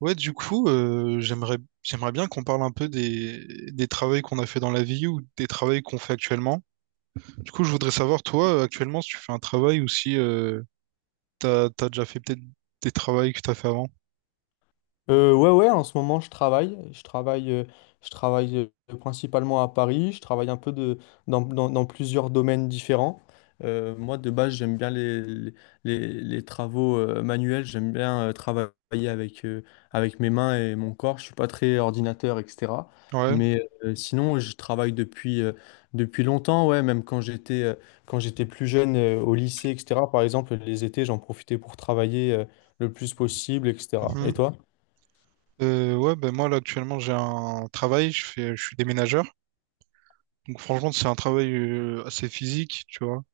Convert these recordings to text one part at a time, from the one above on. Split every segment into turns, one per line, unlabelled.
Ouais, du coup, j'aimerais bien qu'on parle un peu des travails qu'on a fait dans la vie ou des travails qu'on fait actuellement. Du coup, je voudrais savoir, toi, actuellement, si tu fais un travail ou si t'as déjà fait peut-être des travails que t'as fait avant.
Ouais, ouais, en ce moment, Je travaille. Je travaille principalement à Paris. Je travaille dans plusieurs domaines différents. Moi, de base, j'aime bien les travaux manuels. J'aime bien travailler avec, euh, avec mes mains et mon corps. Je suis pas très ordinateur, etc.
Ouais.
Mais sinon, je travaille depuis longtemps, ouais, même quand j'étais plus jeune au lycée, etc. Par exemple, les étés, j'en profitais pour travailler le plus possible, etc.
Mhm.
Et toi?
Ouais, ben moi, là, actuellement, j'ai un travail, je suis déménageur. Donc, franchement, c'est un travail assez physique, tu vois.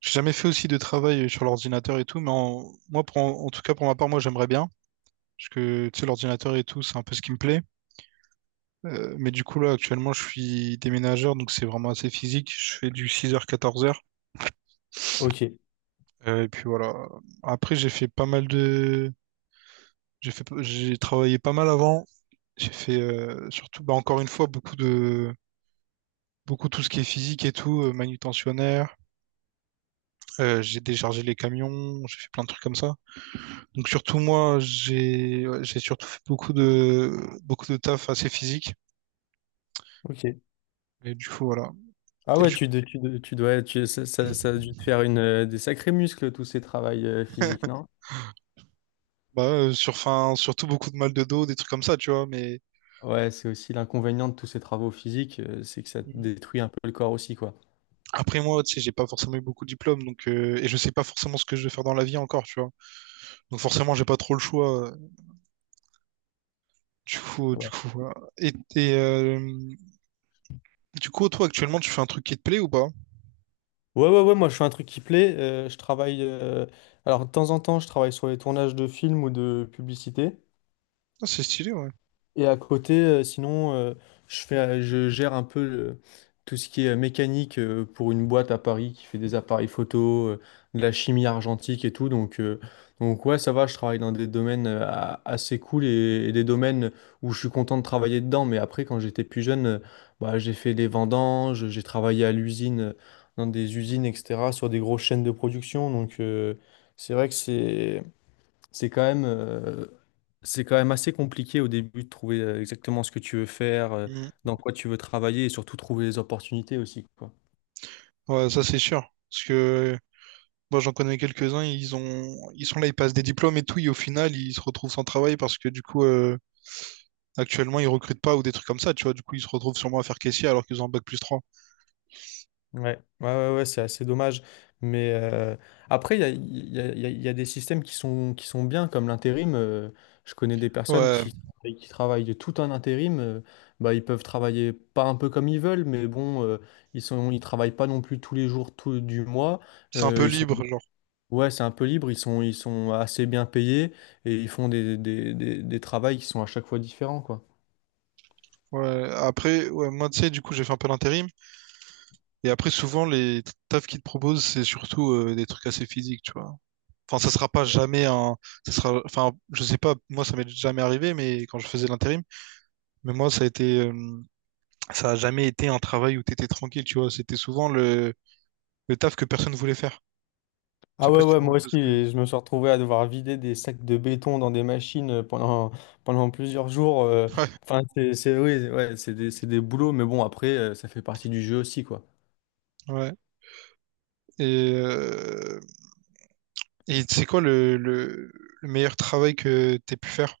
J'ai jamais fait aussi de travail sur l'ordinateur et tout, mais moi, en tout cas, pour ma part, moi, j'aimerais bien. Parce que, tu sais, l'ordinateur et tout, c'est un peu ce qui me plaît. Mais du coup, là, actuellement, je suis déménageur, donc c'est vraiment assez physique. Je fais du 6 h-14 h.
Ok,
Et puis voilà. Après, j'ai fait pas mal de... J'ai fait... j'ai travaillé pas mal avant. J'ai fait surtout, bah, encore une fois, beaucoup tout ce qui est physique et tout, manutentionnaire. J'ai déchargé les camions, j'ai fait plein de trucs comme ça. Donc surtout moi, j'ai ouais, j'ai surtout fait beaucoup de taf assez physique.
ok.
Et du coup voilà.
Ah
Et
ouais, tu, de- tu, de- tu dois, tu, ça a dû te faire des sacrés muscles, tous ces travails physiques, non?
bah, enfin, surtout beaucoup de mal de dos, des trucs comme ça, tu vois. Mais
Ouais, c'est aussi l'inconvénient de tous ces travaux physiques, c'est que ça te détruit un peu le corps aussi, quoi.
après moi, tu sais, j'ai pas forcément eu beaucoup de diplômes, donc et je sais pas forcément ce que je vais faire dans la vie encore, tu vois. Donc forcément, j'ai pas trop le choix. Du coup, euh, du
Ouais,
coup, voilà. Du coup, toi actuellement, tu fais un truc qui te plaît ou pas?
ouais, ouais, ouais, moi je fais un truc qui plaît. Je travaille. Alors, de temps en temps, je travaille sur les tournages de films ou de publicités.
Ah, c'est stylé, ouais.
Et à côté, sinon, je gère un peu tout ce qui est mécanique pour une boîte à Paris qui fait des appareils photo, de la chimie argentique et tout. Donc, ouais, ça va, je travaille dans des domaines assez cool et des domaines où je suis content de travailler dedans. Mais après, quand j'étais plus jeune, bah, j'ai fait des vendanges, j'ai travaillé à l'usine, dans des usines, etc., sur des grosses chaînes de production. Donc, c'est vrai que c'est quand même... euh, c'est quand même assez compliqué au début de trouver exactement ce que tu veux faire,
Mhm.
dans quoi tu veux travailler et surtout trouver les opportunités aussi, quoi.
Ouais, ça c'est sûr, parce que moi j'en connais quelques-uns, ils sont là, ils passent des diplômes et tout, et au final, ils se retrouvent sans travail parce que du coup, actuellement, ils recrutent pas ou des trucs comme ça, tu vois. Du coup, ils se retrouvent sûrement à faire caissier alors qu'ils ont un bac plus trois.
Ouais, ouais, ouais, ouais, c'est assez dommage. Mais après, il y a, il y a- il y a- il y a des systèmes qui sont bien, comme l'intérim. Je connais des personnes
Ouais,
qui travaillent de tout un intérim. Bah, ils peuvent travailler pas un peu comme ils veulent, mais bon, ils travaillent pas non plus tous les jours tout, du mois.
c'est un peu
Ils sont
libre, genre.
Ouais, c'est un peu libre, ils sont assez bien payés et ils font des travails qui sont à chaque fois différents, quoi.
Ouais. Après, ouais, moi, tu sais, du coup, j'ai fait un peu l'intérim. Et après, souvent, les tafs qu'ils te proposent, c'est surtout des trucs assez physiques, tu vois. Enfin, ça sera pas jamais un. Ça sera... Enfin, je sais pas, moi, ça m'est jamais arrivé, mais quand je faisais l'intérim, mais moi, ça a été. Ça a jamais été un travail où t'étais tranquille, tu vois. C'était souvent le taf que personne voulait faire. Je sais
Ah
pas
ouais,
si tu
ouais,
vois un
moi aussi,
peu ce que.
et je me suis retrouvé à devoir vider des sacs de béton dans des machines pendant plusieurs jours.
Ouais,
Enfin, oui, ouais, c'est des boulots, mais bon, après, ça fait partie du jeu aussi, quoi.
ouais. Et, euh... Et c'est quoi le meilleur travail que t'aies pu faire?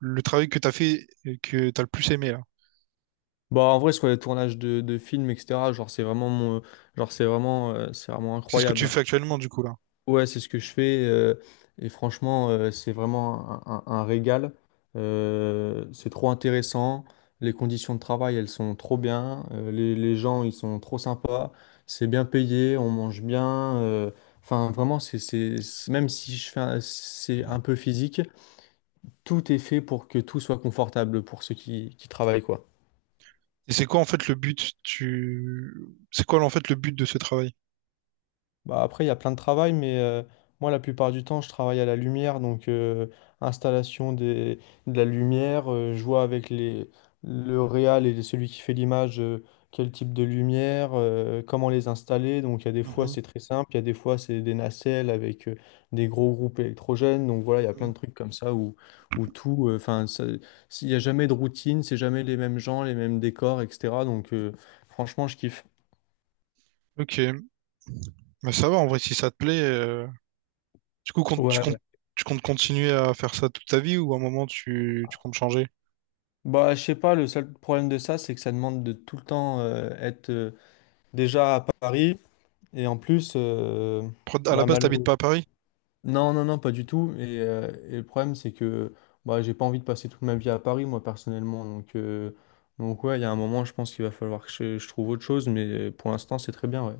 Le travail que t'as fait et que t'as le plus aimé, là.
Bah, en vrai, sur les tournages de films, etc., genre, c'est vraiment
C'est ce que tu
incroyable. Hein.
fais actuellement, du coup, là.
Ouais, c'est ce que je fais. Et franchement, c'est vraiment un régal. C'est trop intéressant. Les conditions de travail, elles sont trop bien. Les gens, ils sont trop sympas. C'est bien payé, on mange bien. Enfin, vraiment, même si je fais un- c'est un peu physique, tout est fait pour que tout soit confortable pour ceux qui travaillent, quoi.
Et c'est quoi en fait le but tu... C'est quoi en fait le but de ce travail?
Bah après, il y a plein de travail, mais moi, la plupart du temps, je travaille à la lumière, donc installation des, de la lumière, je vois avec le réal et celui qui fait l'image, quel type de lumière, comment les installer. Donc il y a des fois,
Mhm,
c'est très simple, il y a des fois, c'est des nacelles avec des gros groupes électrogènes. Donc voilà, il y a plein
mhm.
de trucs comme ça où tout, enfin, il n'y a jamais de routine, c'est jamais les mêmes gens, les mêmes décors, etc. Donc, franchement, je kiffe.
Ok, bah ça va en vrai si ça te plaît. Du coup, tu
Ouais.
comptes, tu comptes continuer à faire ça toute ta vie ou à un moment tu comptes changer?
Bah, je sais pas, le seul problème de ça, c'est que ça demande de tout le temps être déjà à Paris et en plus,
À la
bah,
base, t'habites
malheureux.
pas à Paris?
Non, non, non, pas du tout. Et le problème, c'est que bah, j'ai pas envie de passer toute ma vie à Paris, moi, personnellement. Donc ouais, il y a un moment, je pense qu'il va falloir que je trouve autre chose, mais pour l'instant, c'est très bien, ouais.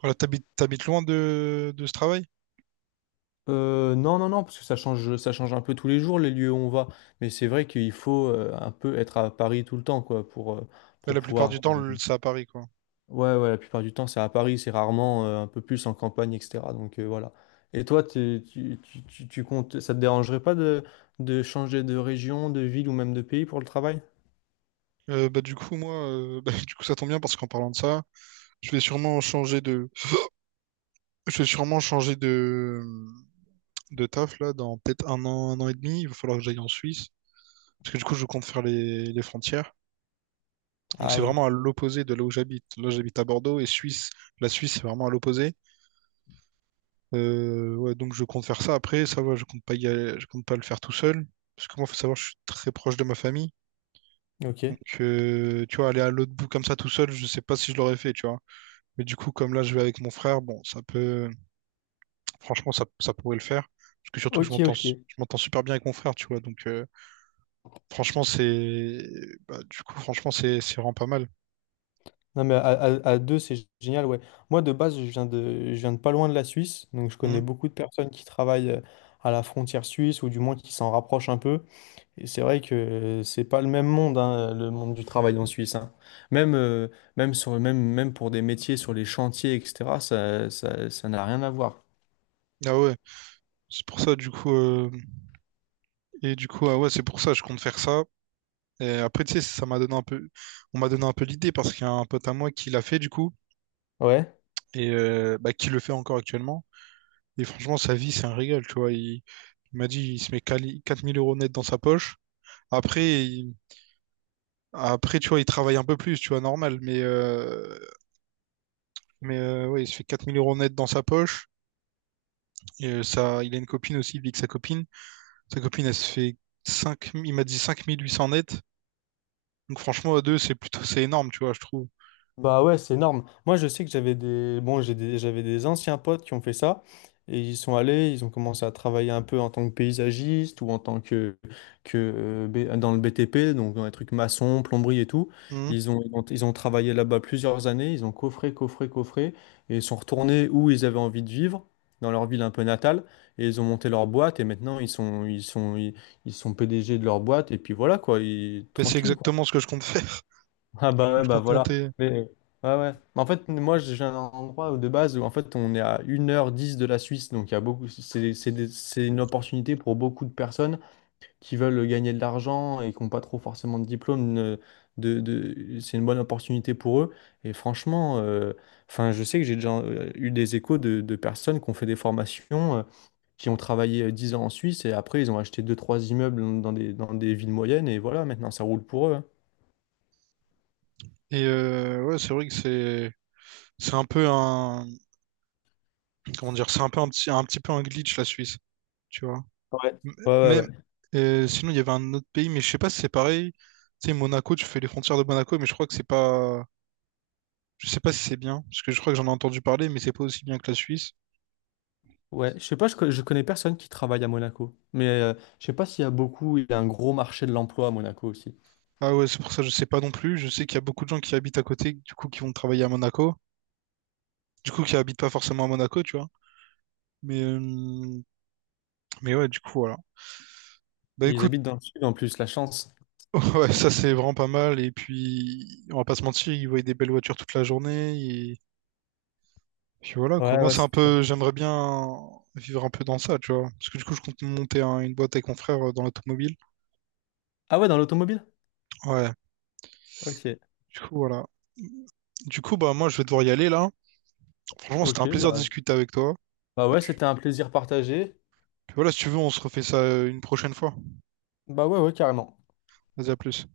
Voilà, t'habites loin de ce travail?
Non, non, non, parce que ça change un peu tous les jours, les lieux où on va. Mais c'est vrai qu'il faut un peu être à Paris tout le temps, quoi, pour, euh,
Ouais,
pour
la plupart
pouvoir.
du temps, c'est à Paris, quoi.
Ouais, ouais, la plupart du temps, c'est à Paris, c'est rarement un peu plus en campagne, etc. Donc, voilà. Et toi, tu comptes, ça te dérangerait pas de changer de région, de ville ou même de pays pour le travail?
Bah, du coup, moi, bah, du coup, ça tombe bien parce qu'en parlant de ça, je vais sûrement changer de, je vais sûrement changer de taf là dans peut-être un an et demi. Il va falloir que j'aille en Suisse parce que du coup, je compte faire les frontières. Donc,
Ah
c'est
ouais,
vraiment à l'opposé de là où j'habite. Là, j'habite à Bordeaux et Suisse, la Suisse, c'est vraiment à l'opposé. Ouais, donc, je compte faire ça après. Ça va, je compte pas le faire tout seul parce que moi, faut savoir, je suis très proche de ma famille.
ok.
Donc, tu vois, aller à l'autre bout comme ça tout seul, je sais pas si je l'aurais fait, tu vois. Mais du coup, comme là, je vais avec mon frère, bon, franchement, ça pourrait le faire. Parce que surtout que
Ok, ok.
je m'entends super bien avec mon frère, tu vois. Donc, franchement, bah, du coup, franchement, c'est vraiment pas mal.
Non mais à deux, c'est génial, ouais. Moi, de base, je viens de pas loin de la Suisse, donc je
Hmm.
connais beaucoup de personnes qui travaillent à la frontière suisse, ou du moins qui s'en rapprochent un peu. Et c'est vrai que c'est pas le même monde, hein, le monde du travail en Suisse. Hein. Même, euh, même pour des métiers sur les chantiers, etc., ça n'a rien à voir.
Ah ouais, c'est pour ça, du coup, et du coup, ah ouais, c'est pour ça, je compte faire ça. Et après, tu sais, ça m'a donné un peu, on m'a donné un peu l'idée parce qu'il y a un pote à moi qui l'a fait, du coup,
Ouais.
et bah, qui le fait encore actuellement. Et franchement, sa vie, c'est un régal, tu vois. Il m'a dit, il se met 4 000 euros net dans sa poche. Après, il Après, tu vois, il travaille un peu plus, tu vois, normal, ouais, il se fait 4 000 euros net dans sa poche. Et ça, il a une copine aussi, il vit avec sa copine. Sa copine, elle se fait il m'a dit 5 800 net. Donc franchement, à deux, c'est énorme, tu vois, je trouve.
Bah ouais, c'est énorme. Moi, je sais que Bon, j'avais des anciens potes qui ont fait ça. Ils ont commencé à travailler un peu en tant que paysagiste ou en tant que B- dans le BTP, donc dans les trucs maçons, plomberie et tout.
Mhm.
Ils ont travaillé là-bas plusieurs années, ils ont coffré, coffré, coffré, et ils sont retournés où ils avaient envie de vivre, dans leur ville un peu natale, et ils ont monté leur boîte, et maintenant ils sont PDG de leur boîte, et puis voilà quoi,
Mais c'est
tranquille.
exactement ce que je compte faire.
Ah
Du
bah
coup,
ouais,
je
bah
compte
voilà.
monter.
Mais ouais, ouais. Mais en fait, moi, j'ai un endroit où, de base où en fait on est à 1h10 de la Suisse, donc il y a beaucoup. C'est une opportunité pour beaucoup de personnes qui veulent gagner de l'argent et qui n'ont pas trop forcément de diplôme. C'est une bonne opportunité pour eux. Et franchement, enfin, je sais que j'ai déjà eu des échos de personnes qui ont fait des formations. Qui ont travaillé 10 ans en Suisse et après ils ont acheté deux trois immeubles dans des villes moyennes et voilà, maintenant ça roule pour eux. Hein.
Et ouais, c'est vrai que c'est un peu un comment dire, c'est un peu un petit peu un glitch la Suisse, tu vois.
Ouais.
M-
Ouais, ouais,
Mais
ouais.
sinon il y avait un autre pays, mais je sais pas si c'est pareil. Tu sais Monaco, tu fais les frontières de Monaco, mais je crois que c'est pas, je sais pas si c'est bien, parce que je crois que j'en ai entendu parler, mais c'est pas aussi bien que la Suisse.
Ouais, je sais pas, je connais personne qui travaille à Monaco. Mais je sais pas s'il y a beaucoup, il y a un gros marché de l'emploi à Monaco aussi.
Ah ouais, c'est pour ça que je sais pas non plus. Je sais qu'il y a beaucoup de gens qui habitent à côté, du coup qui vont travailler à Monaco, du coup qui habitent pas forcément à Monaco, tu vois. Mais euh, mais ouais, du coup voilà. Bah
Et ils
écoute.
habitent dans le sud en plus, la chance.
Ouais, ça c'est vraiment pas mal. Et puis, on va pas se mentir, ils voyaient des belles voitures toute la journée. Et puis voilà, quoi.
Ouais,
Moi,
ouais, c'est sûr.
j'aimerais bien vivre un peu dans ça, tu vois. Parce que du coup, je compte monter une boîte avec mon frère dans l'automobile.
Ah ouais, dans l'automobile?
Ouais,
Ok.
du coup, voilà. Du coup, bah, moi, je vais devoir y aller là. Franchement, c'était
Ok,
un plaisir de
bah.
discuter avec toi.
Bah
Et
ouais,
puis,
c'était un plaisir partagé.
voilà, si tu veux, on se refait ça une prochaine fois.
Bah ouais, ouais, carrément.
Vas-y, à plus.